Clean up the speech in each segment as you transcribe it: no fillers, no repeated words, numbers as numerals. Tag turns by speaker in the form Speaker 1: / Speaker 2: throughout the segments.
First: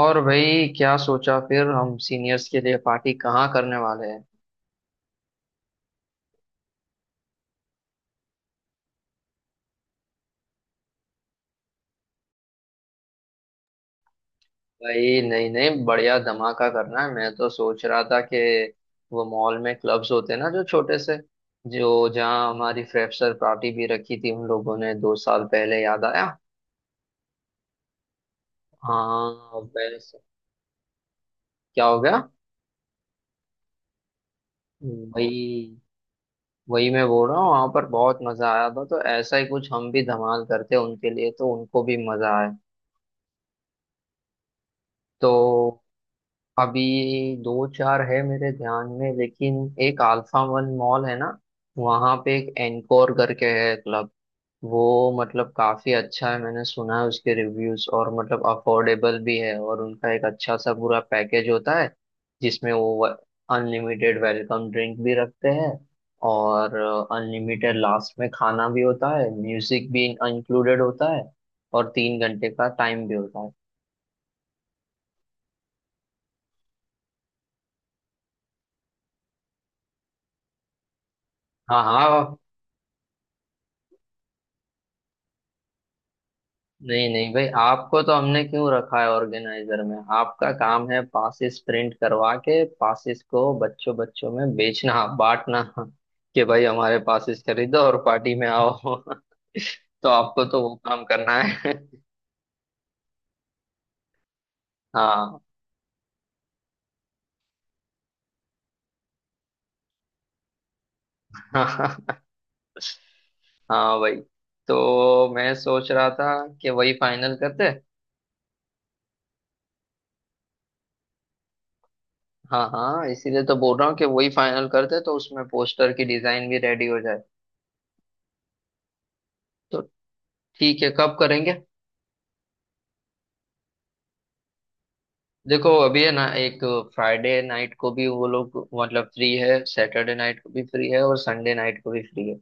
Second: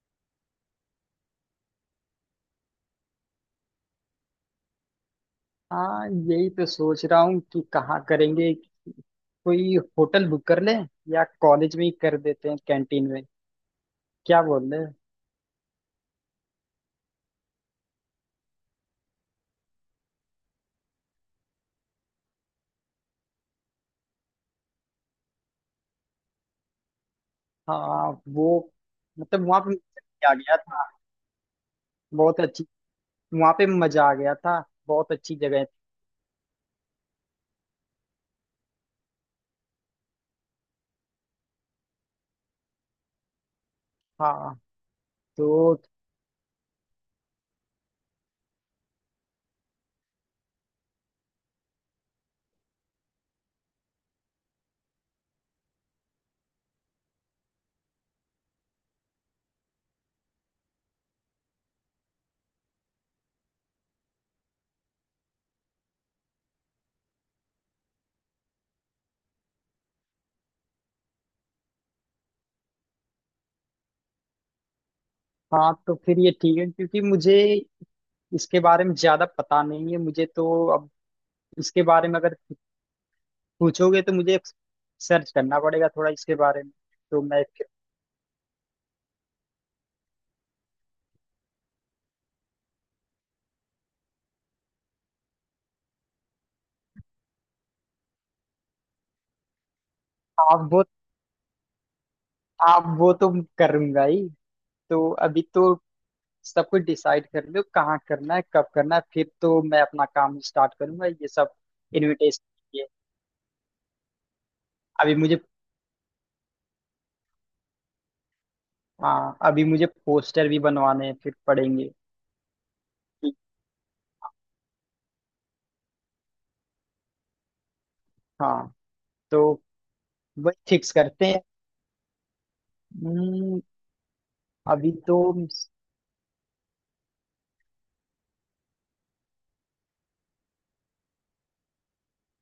Speaker 1: और भाई क्या सोचा फिर, हम सीनियर्स के लिए पार्टी कहाँ करने वाले हैं।
Speaker 2: हाँ, यही तो सोच रहा हूँ कि कहाँ करेंगे। कोई होटल बुक कर लें, या कॉलेज में ही कर देते हैं कैंटीन में। क्या बोल रहे हैं?
Speaker 1: भाई, नहीं नहीं, बढ़िया धमाका करना है। मैं तो सोच रहा था कि वो मॉल में क्लब्स होते हैं ना, जो छोटे से, जो जहाँ हमारी फ्रेशर पार्टी भी रखी थी उन लोगों ने, 2 साल पहले, याद आया।
Speaker 2: हाँ, वो मतलब
Speaker 1: हाँ
Speaker 2: वहाँ पे
Speaker 1: वैसे।
Speaker 2: मजा आ गया था।
Speaker 1: क्या हो गया।
Speaker 2: बहुत अच्छी। वहाँ पे मजा आ गया था। बहुत
Speaker 1: वही
Speaker 2: अच्छी जगह है।
Speaker 1: वही मैं बोल रहा हूँ, वहां पर बहुत मजा आया था, तो ऐसा ही कुछ हम भी धमाल करते हैं उनके लिए, तो उनको भी मजा आए।
Speaker 2: हाँ
Speaker 1: तो
Speaker 2: तो
Speaker 1: अभी दो चार है मेरे ध्यान में, लेकिन एक अल्फा वन मॉल है ना, वहां पे एक एनकोर करके है क्लब। वो मतलब काफी अच्छा है, मैंने सुना है उसके रिव्यूज, और मतलब अफोर्डेबल भी है, और उनका एक अच्छा सा पूरा पैकेज होता है जिसमें वो अनलिमिटेड वेलकम ड्रिंक भी रखते हैं, और अनलिमिटेड लास्ट में खाना भी होता है, म्यूजिक भी इंक्लूडेड होता है, और 3 घंटे का टाइम भी होता है।
Speaker 2: हाँ, तो फिर ये ठीक है, क्योंकि मुझे इसके बारे में ज्यादा पता नहीं है। मुझे तो अब
Speaker 1: हाँ
Speaker 2: इसके बारे में
Speaker 1: हाँ।
Speaker 2: अगर पूछोगे तो मुझे सर्च करना पड़ेगा थोड़ा इसके बारे में।
Speaker 1: नहीं
Speaker 2: तो
Speaker 1: नहीं
Speaker 2: मैं
Speaker 1: भाई,
Speaker 2: फिर
Speaker 1: आपको तो हमने क्यों रखा है ऑर्गेनाइजर में, आपका काम है पासिस प्रिंट करवा के पासिस को बच्चों बच्चों में बेचना बांटना, कि भाई हमारे पासिस खरीदो और पार्टी में आओ। तो आपको
Speaker 2: आप
Speaker 1: तो वो
Speaker 2: बहुत,
Speaker 1: काम करना है।
Speaker 2: आप वो तो करूंगा ही। तो
Speaker 1: हाँ
Speaker 2: अभी तो सब कुछ डिसाइड कर लो कहाँ करना है, कब करना है, फिर तो मैं अपना काम स्टार्ट करूंगा ये सब
Speaker 1: हाँ।
Speaker 2: इनविटेशन के लिए।
Speaker 1: हाँ भाई,
Speaker 2: अभी
Speaker 1: तो
Speaker 2: मुझे,
Speaker 1: मैं सोच रहा था कि वही फाइनल करते।
Speaker 2: हाँ अभी मुझे पोस्टर भी बनवाने हैं, फिर पड़ेंगे।
Speaker 1: हाँ हाँ,
Speaker 2: ठीक,
Speaker 1: इसीलिए तो बोल रहा हूँ कि वही फाइनल करते, तो उसमें पोस्टर की डिजाइन भी रेडी हो जाए।
Speaker 2: हाँ तो
Speaker 1: तो
Speaker 2: वही
Speaker 1: ठीक है,
Speaker 2: फिक्स
Speaker 1: कब
Speaker 2: करते हैं।
Speaker 1: करेंगे।
Speaker 2: हम्म, अभी तो
Speaker 1: देखो अभी है ना, एक फ्राइडे नाइट को भी वो लोग मतलब फ्री है, सैटरडे नाइट को भी फ्री है, और संडे नाइट को भी फ्री है।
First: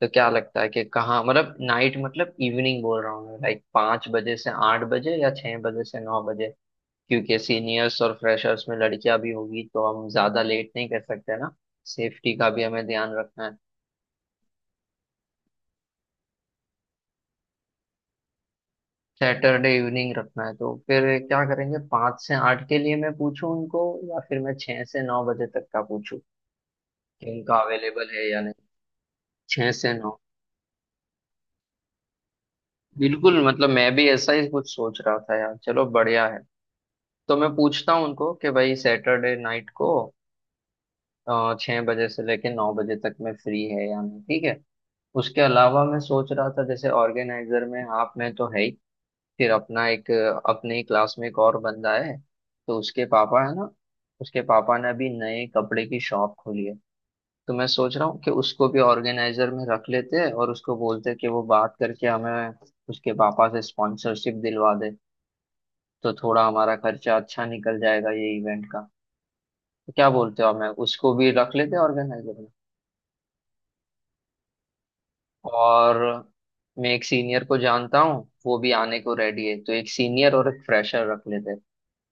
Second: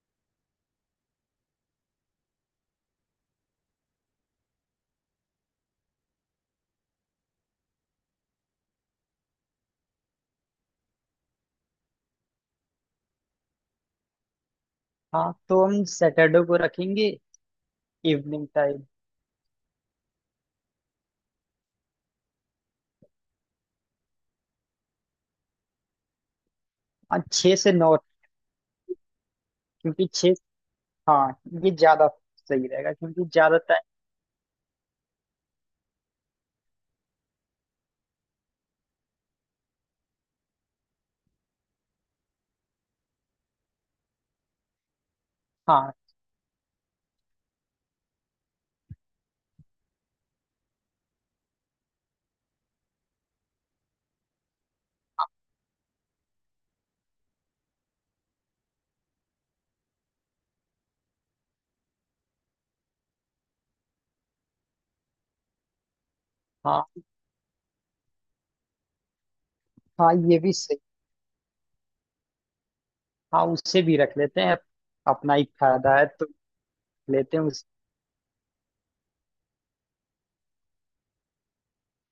Speaker 1: तो क्या लगता है कि कहाँ, मतलब नाइट मतलब इवनिंग बोल रहा हूँ मैं, लाइक 5 बजे से 8 बजे, या 6 बजे से 9 बजे। क्योंकि सीनियर्स और फ्रेशर्स में लड़कियां भी होगी तो हम ज्यादा लेट नहीं कर सकते ना, सेफ्टी का भी हमें ध्यान रखना है।
Speaker 2: हाँ तो हम सैटरडे को रखेंगे, इवनिंग टाइम।
Speaker 1: सैटरडे इवनिंग रखना है तो फिर क्या करेंगे, 5 से 8 के लिए मैं पूछूं उनको, या फिर मैं 6 से 9 बजे तक का पूछूं
Speaker 2: हाँ,
Speaker 1: कि
Speaker 2: छः
Speaker 1: उनका
Speaker 2: से नौ,
Speaker 1: अवेलेबल है या नहीं। छह से
Speaker 2: क्योंकि
Speaker 1: नौ
Speaker 2: छः हाँ ये ज्यादा सही रहेगा क्योंकि
Speaker 1: बिल्कुल,
Speaker 2: ज्यादा
Speaker 1: मतलब
Speaker 2: टाइम।
Speaker 1: मैं भी ऐसा ही कुछ सोच रहा था यार, चलो बढ़िया है। तो मैं पूछता हूँ उनको कि भाई सैटरडे नाइट को 6 बजे से लेके 9 बजे तक मैं फ्री है या नहीं, ठीक है। उसके अलावा
Speaker 2: हाँ,
Speaker 1: मैं सोच रहा था, जैसे ऑर्गेनाइजर में आप मैं तो है ही, फिर अपना एक, अपने ही क्लास में एक और बंदा है, तो उसके पापा है ना, उसके पापा ने अभी नए कपड़े की शॉप खोली है। तो मैं सोच रहा हूँ कि उसको भी ऑर्गेनाइजर में रख लेते हैं, और उसको बोलते हैं कि वो बात करके हमें उसके पापा से स्पॉन्सरशिप दिलवा दे, तो थोड़ा हमारा
Speaker 2: हाँ।
Speaker 1: खर्चा अच्छा निकल जाएगा ये इवेंट का। तो क्या
Speaker 2: हाँ, ये
Speaker 1: बोलते हो,
Speaker 2: भी।
Speaker 1: हमें उसको भी रख लेते हैं ऑर्गेनाइजर में।
Speaker 2: हाँ, उससे भी रख लेते हैं, अपना ही फायदा
Speaker 1: और
Speaker 2: है तो।
Speaker 1: मैं एक
Speaker 2: लेते
Speaker 1: सीनियर
Speaker 2: हैं
Speaker 1: को
Speaker 2: उस
Speaker 1: जानता हूँ, वो भी आने को रेडी है, तो एक सीनियर और एक फ्रेशर रख लेते हैं।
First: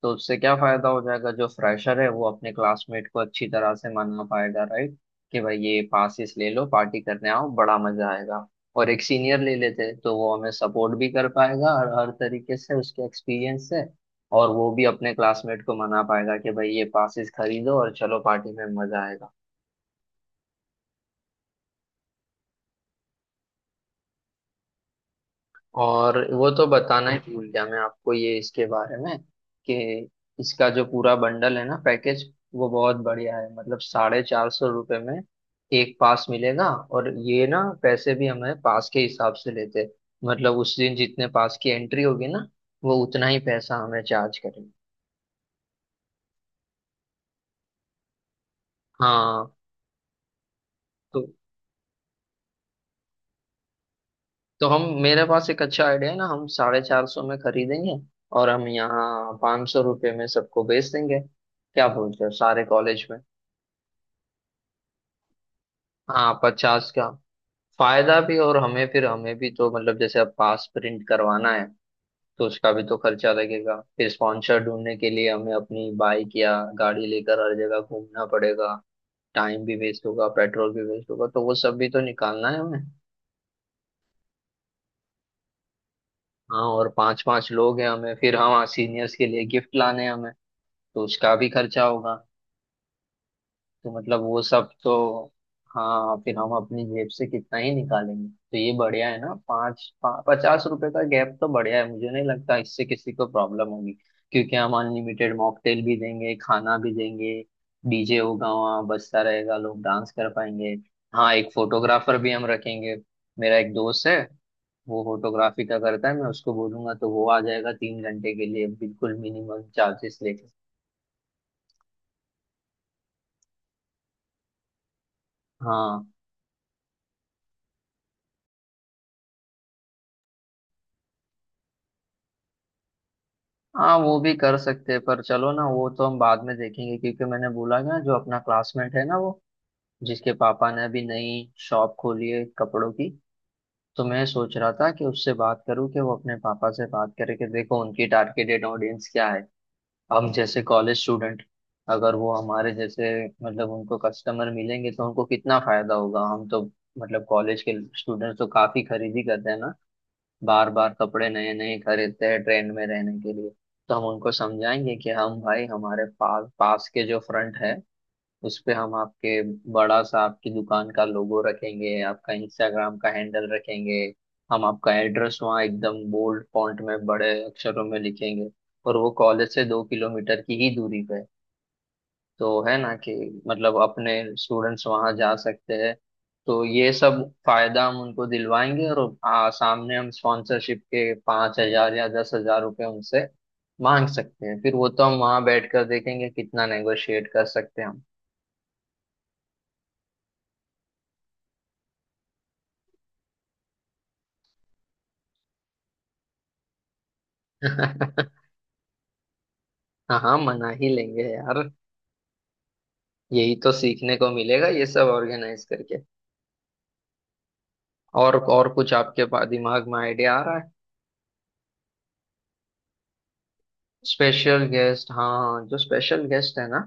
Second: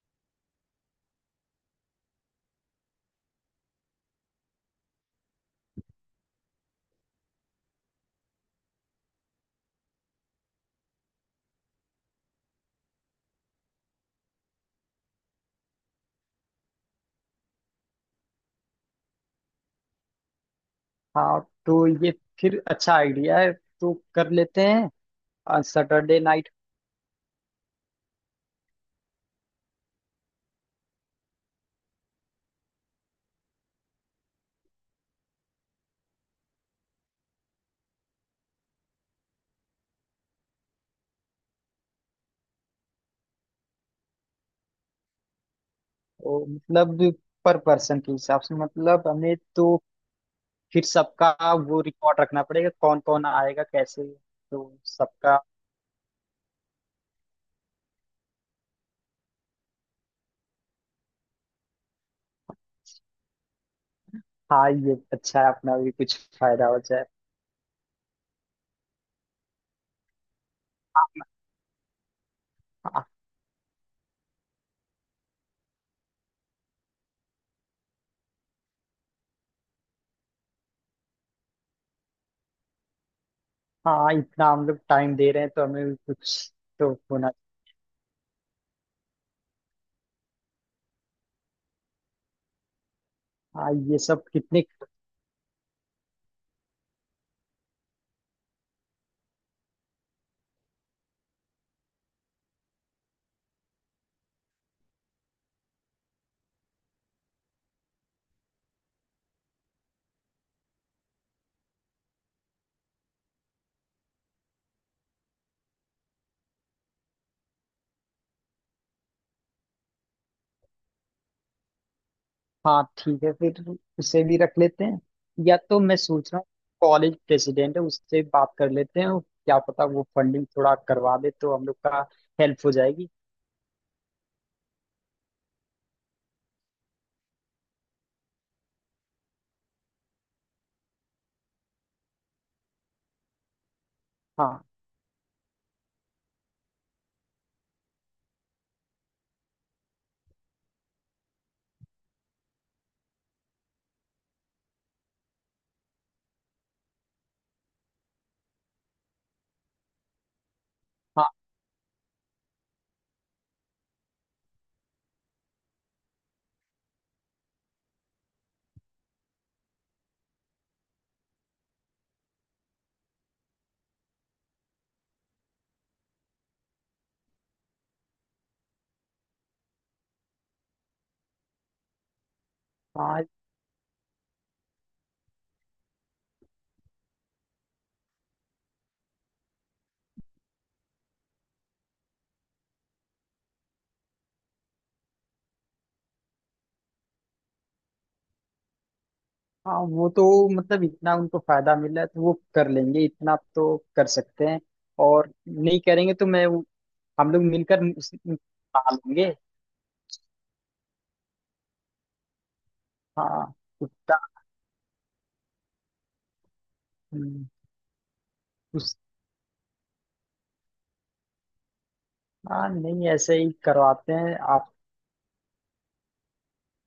Speaker 1: तो उससे क्या फायदा हो जाएगा, जो फ्रेशर है वो अपने क्लासमेट को अच्छी तरह से मना पाएगा, राइट, कि भाई ये पासिस ले लो, पार्टी करने आओ, बड़ा मजा आएगा। और एक सीनियर ले लेते तो वो हमें सपोर्ट भी कर पाएगा, और हर तरीके से उसके एक्सपीरियंस से, और वो भी अपने क्लासमेट को मना पाएगा कि भाई ये पासिस खरीदो और चलो पार्टी में मजा आएगा।
Speaker 2: हाँ तो ये फिर अच्छा आइडिया है। तो कर लेते हैं
Speaker 1: और
Speaker 2: सैटरडे नाइट।
Speaker 1: वो तो बताना ही भूल गया मैं आपको, ये इसके बारे में, कि इसका जो पूरा बंडल है ना, पैकेज, वो बहुत बढ़िया है। मतलब 450 रुपये में एक पास मिलेगा, और ये ना, पैसे भी हमें पास के हिसाब से लेते हैं। मतलब उस दिन जितने पास की एंट्री होगी ना, वो उतना ही पैसा हमें चार्ज करेंगे।
Speaker 2: मतलब पर पर्सन के हिसाब से, मतलब हमें
Speaker 1: हाँ।
Speaker 2: तो फिर
Speaker 1: तो
Speaker 2: सबका वो रिकॉर्ड रखना पड़ेगा कौन कौन आएगा कैसे। तो
Speaker 1: तो हम, मेरे
Speaker 2: सबका
Speaker 1: पास एक अच्छा आइडिया है ना, हम 450 में खरीदेंगे और हम यहाँ 500 रुपये में सबको बेच देंगे, क्या बोलते हो, सारे कॉलेज में।
Speaker 2: हाँ, ये अच्छा है, अपना भी कुछ
Speaker 1: हाँ,
Speaker 2: फायदा हो
Speaker 1: पचास
Speaker 2: जाए।
Speaker 1: का फायदा भी, और हमें फिर, हमें भी तो मतलब, जैसे अब पास प्रिंट करवाना है तो उसका भी तो
Speaker 2: हाँ।
Speaker 1: खर्चा लगेगा, फिर स्पॉन्सर ढूंढने के लिए हमें अपनी बाइक या गाड़ी लेकर हर जगह घूमना पड़ेगा, टाइम भी वेस्ट होगा, पेट्रोल भी वेस्ट होगा, तो वो सब भी तो निकालना है हमें।
Speaker 2: हाँ, इतना हम लोग टाइम दे रहे हैं तो हमें भी कुछ
Speaker 1: हाँ, और
Speaker 2: तो
Speaker 1: पांच
Speaker 2: होना।
Speaker 1: पांच लोग हैं हमें, फिर हाँ सीनियर्स के लिए गिफ्ट लाने हैं हमें, तो उसका भी खर्चा होगा,
Speaker 2: हाँ,
Speaker 1: तो
Speaker 2: ये
Speaker 1: मतलब
Speaker 2: सब
Speaker 1: वो
Speaker 2: कितने।
Speaker 1: सब तो, हाँ फिर हम अपनी जेब से कितना ही निकालेंगे। तो ये बढ़िया है ना, 50 रुपए का गैप तो बढ़िया है, मुझे नहीं लगता इससे किसी को प्रॉब्लम होगी, क्योंकि हम अनलिमिटेड मॉकटेल भी देंगे, खाना भी देंगे, डीजे होगा वहाँ बजता रहेगा, लोग डांस कर पाएंगे। हाँ एक फोटोग्राफर भी हम रखेंगे, मेरा एक दोस्त है वो फोटोग्राफी का करता है, मैं उसको बोलूंगा तो वो आ जाएगा 3 घंटे के लिए बिल्कुल मिनिमम चार्जेस लेके।
Speaker 2: हाँ ठीक है, फिर उसे भी रख लेते हैं। या तो मैं
Speaker 1: हाँ।
Speaker 2: सोच रहा हूँ कॉलेज प्रेसिडेंट है, उससे बात कर लेते हैं, और क्या पता वो फंडिंग थोड़ा करवा दे तो हम लोग का हेल्प हो जाएगी।
Speaker 1: हाँ वो भी कर सकते हैं, पर चलो ना, वो तो हम बाद में देखेंगे, क्योंकि मैंने बोला ना, जो अपना क्लासमेट है ना वो, जिसके पापा ने अभी नई शॉप खोली है कपड़ों की, तो मैं सोच
Speaker 2: हाँ।
Speaker 1: रहा था कि उससे बात करूं कि वो अपने पापा से बात करे कि देखो, उनकी टारगेटेड ऑडियंस क्या है, हम जैसे कॉलेज स्टूडेंट, अगर वो हमारे जैसे, मतलब उनको कस्टमर मिलेंगे तो उनको कितना फायदा होगा, हम तो मतलब कॉलेज के स्टूडेंट्स तो काफी खरीदी करते हैं ना, बार बार कपड़े
Speaker 2: हाँ।
Speaker 1: नए नए खरीदते हैं ट्रेंड में रहने के लिए। तो हम उनको समझाएंगे कि हम भाई, हमारे पास पास के जो फ्रंट है उस पे हम आपके, बड़ा सा आपकी दुकान का लोगो रखेंगे, आपका इंस्टाग्राम का हैंडल रखेंगे, हम आपका एड्रेस वहाँ एकदम बोल्ड फॉन्ट में बड़े अक्षरों में लिखेंगे, और वो कॉलेज से 2 किलोमीटर की ही दूरी पे है, तो है ना कि
Speaker 2: हाँ।
Speaker 1: मतलब अपने स्टूडेंट्स वहां जा सकते हैं। तो ये सब फायदा हम उनको दिलवाएंगे, और सामने हम स्पॉन्सरशिप के 5,000 या 10,000 रुपये उनसे मांग सकते हैं, फिर वो तो हम वहां बैठकर देखेंगे कितना नेगोशिएट कर सकते हैं हम।
Speaker 2: हाँ, वो तो मतलब इतना उनको फायदा मिल रहा है तो वो कर लेंगे, इतना तो कर सकते हैं। और नहीं करेंगे तो मैं हम लोग मिलकर उस- पालेंगे।
Speaker 1: हाँ हाँ मना ही लेंगे यार,
Speaker 2: हाँ।
Speaker 1: यही तो सीखने
Speaker 2: उसका
Speaker 1: को मिलेगा ये सब ऑर्गेनाइज करके।
Speaker 2: हम्म,
Speaker 1: और कुछ
Speaker 2: उस
Speaker 1: आपके दिमाग में आइडिया आ रहा है।
Speaker 2: हाँ, नहीं ऐसे ही करवाते हैं
Speaker 1: स्पेशल
Speaker 2: आप।
Speaker 1: गेस्ट, हाँ जो स्पेशल गेस्ट है ना,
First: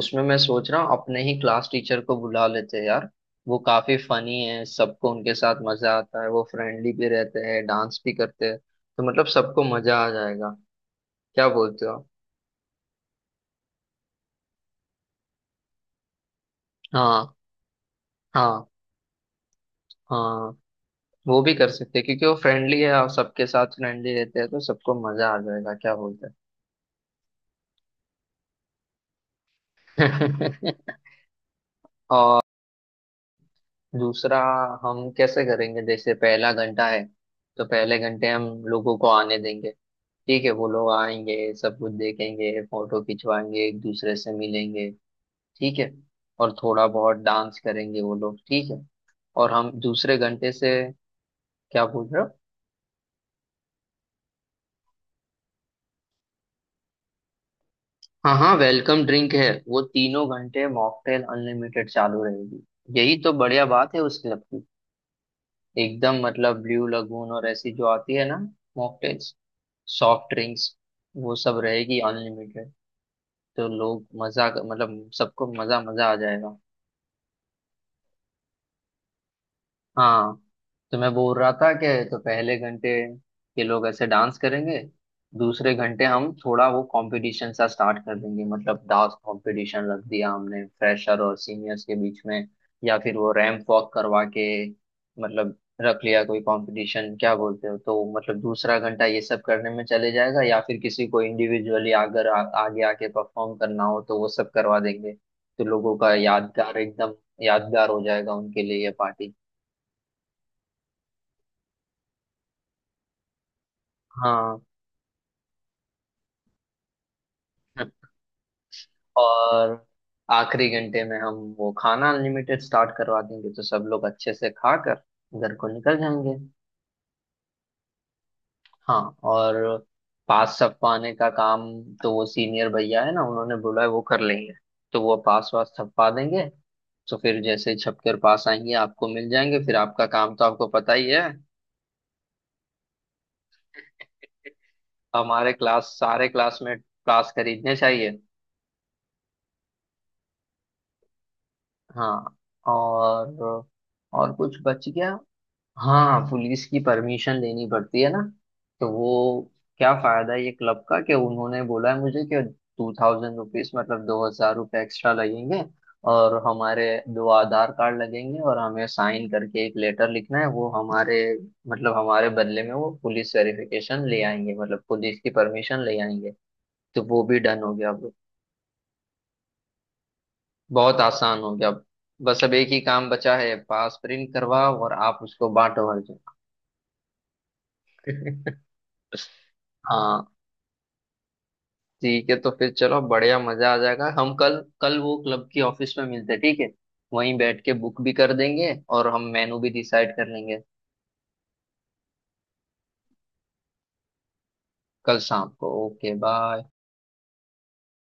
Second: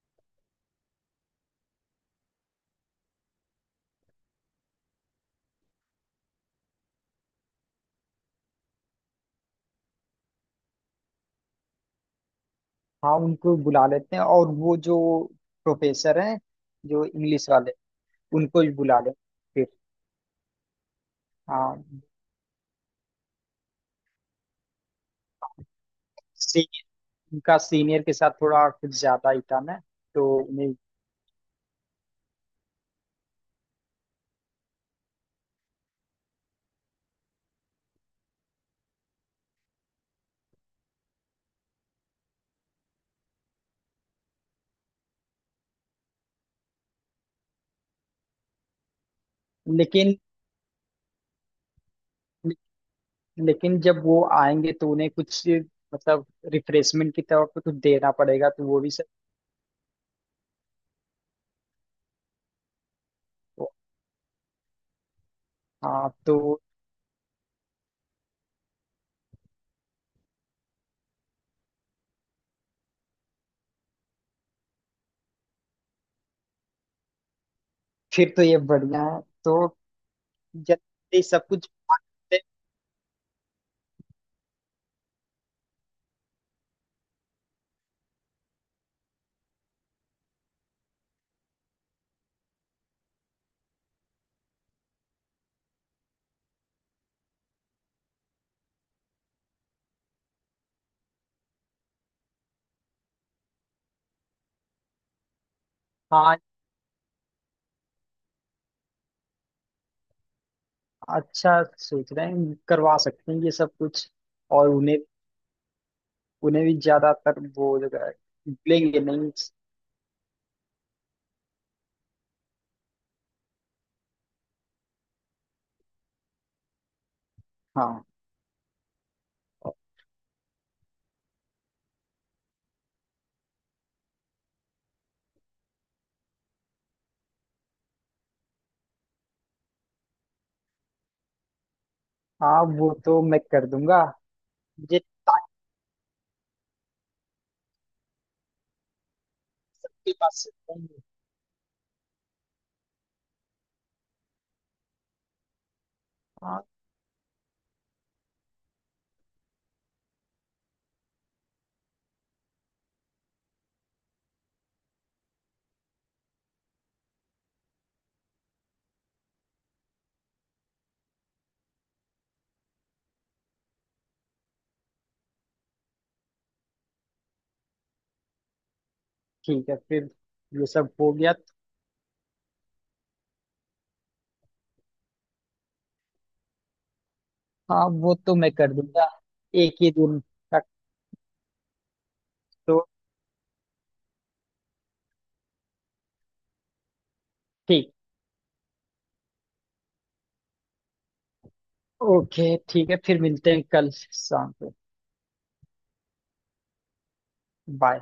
Speaker 1: उसमें मैं सोच रहा हूँ अपने ही क्लास टीचर को बुला लेते हैं यार, वो काफी फनी है, सबको उनके साथ मजा आता है, वो फ्रेंडली भी रहते हैं, डांस भी करते हैं, तो मतलब सबको मजा आ जाएगा, क्या बोलते हो।
Speaker 2: हाँ, उनको बुला लेते हैं, और वो जो प्रोफेसर हैं, जो
Speaker 1: हाँ
Speaker 2: इंग्लिश वाले, उनको
Speaker 1: हाँ।
Speaker 2: भी बुला लें। फिर
Speaker 1: हाँ वो भी कर
Speaker 2: हाँ,
Speaker 1: सकते हैं, क्योंकि वो फ्रेंडली है और सबके साथ फ्रेंडली रहते हैं, तो सबको मजा आ जाएगा, क्या बोलते
Speaker 2: सी, उनका सीनियर के साथ थोड़ा कुछ ज्यादा ही था ना। तो
Speaker 1: हैं।
Speaker 2: उन्हें
Speaker 1: दूसरा, हम कैसे करेंगे, जैसे पहला घंटा है, तो पहले घंटे हम लोगों को आने देंगे, ठीक है, वो लोग आएंगे, सब कुछ देखेंगे, फोटो खिंचवाएंगे, एक दूसरे से मिलेंगे, ठीक है, और थोड़ा बहुत डांस करेंगे वो लोग, ठीक है, और हम
Speaker 2: लेकिन
Speaker 1: दूसरे घंटे से। क्या पूछ रहे हो।
Speaker 2: लेकिन जब वो आएंगे तो उन्हें कुछ मतलब रिफ्रेशमेंट की तरफ तो कुछ देना
Speaker 1: हाँ
Speaker 2: पड़ेगा,
Speaker 1: हाँ
Speaker 2: तो वो भी
Speaker 1: वेलकम
Speaker 2: सब
Speaker 1: ड्रिंक है, वो तीनों घंटे मॉकटेल अनलिमिटेड चालू रहेगी, यही तो बढ़िया
Speaker 2: तो,
Speaker 1: बात है उस क्लब की,
Speaker 2: हाँ
Speaker 1: एकदम
Speaker 2: तो
Speaker 1: मतलब ब्लू लगून और ऐसी जो आती है ना मॉकटेल्स, सॉफ्ट ड्रिंक्स, वो सब रहेगी अनलिमिटेड, तो लोग मजा, मतलब सबको मजा मजा आ जाएगा।
Speaker 2: फिर तो ये बढ़िया है तो
Speaker 1: हाँ, तो मैं
Speaker 2: जल्दी
Speaker 1: बोल
Speaker 2: सब
Speaker 1: रहा
Speaker 2: कुछ।
Speaker 1: था कि तो पहले घंटे के लोग ऐसे डांस करेंगे, दूसरे घंटे हम थोड़ा वो कंपटीशन सा स्टार्ट कर देंगे, मतलब डांस कंपटीशन रख दिया हमने फ्रेशर और सीनियर्स के बीच में, या फिर वो रैंप वॉक करवा के, मतलब रख लिया कोई कंपटीशन, क्या बोलते हो, तो मतलब दूसरा घंटा ये सब करने में चले जाएगा, या फिर किसी को इंडिविजुअली अगर आगे आके परफॉर्म करना हो तो वो सब करवा देंगे, तो लोगों का
Speaker 2: हाँ,
Speaker 1: यादगार, एकदम यादगार हो जाएगा उनके लिए ये पार्टी।
Speaker 2: अच्छा सोच रहे हैं, करवा सकते हैं ये सब कुछ।
Speaker 1: हाँ,
Speaker 2: और उन्हें, उन्हें भी ज्यादातर वो जो है लेंगे नहीं।
Speaker 1: और आखिरी घंटे में हम वो खाना अनलिमिटेड स्टार्ट करवा देंगे, तो सब लोग अच्छे से खाकर घर को निकल जाएंगे।
Speaker 2: हाँ।
Speaker 1: हाँ, और पास छपवाने का काम, तो वो सीनियर भैया है ना, उन्होंने बोला है वो कर लेंगे, तो वो पास वास छपवा देंगे, तो फिर जैसे ही छपकर पास आएंगे आपको मिल जाएंगे, फिर आपका काम तो आपको पता ही है,
Speaker 2: हाँ, वो तो मैं कर दूंगा, मुझे ताकि
Speaker 1: हमारे क्लास सारे क्लासमेट पास खरीदने चाहिए।
Speaker 2: के पास से चाहिए।
Speaker 1: हाँ और और कुछ बच गया। हाँ
Speaker 2: हाँ
Speaker 1: पुलिस की परमिशन लेनी पड़ती है ना, तो वो, क्या फायदा है ये क्लब का, कि उन्होंने बोला है मुझे कि टू थाउजेंड रुपीज मतलब 2,000 रुपये एक्स्ट्रा लगेंगे, और हमारे 2 आधार कार्ड लगेंगे, और हमें साइन करके एक लेटर लिखना है, वो हमारे मतलब हमारे बदले में वो पुलिस वेरिफिकेशन ले आएंगे, मतलब पुलिस की परमिशन ले आएंगे, तो वो भी डन हो गया अब।
Speaker 2: ठीक है, फिर ये सब
Speaker 1: बहुत
Speaker 2: हो गया।
Speaker 1: आसान हो गया अब, बस अब एक ही काम बचा है, पास प्रिंट करवाओ और आप उसको बांटो हर
Speaker 2: हाँ, वो तो
Speaker 1: जगह।
Speaker 2: मैं कर दूंगा एक ही दिन
Speaker 1: हाँ
Speaker 2: तक
Speaker 1: ठीक है, तो फिर
Speaker 2: तो।
Speaker 1: चलो बढ़िया, मजा आ जाएगा। हम कल कल वो क्लब की ऑफिस में मिलते हैं, ठीक है, वहीं बैठ के
Speaker 2: ठीक।
Speaker 1: बुक भी कर देंगे, और हम मेनू भी डिसाइड कर लेंगे।
Speaker 2: ओके ठीक है, फिर मिलते हैं कल शाम को।
Speaker 1: कल शाम को, ओके बाय।
Speaker 2: बाय।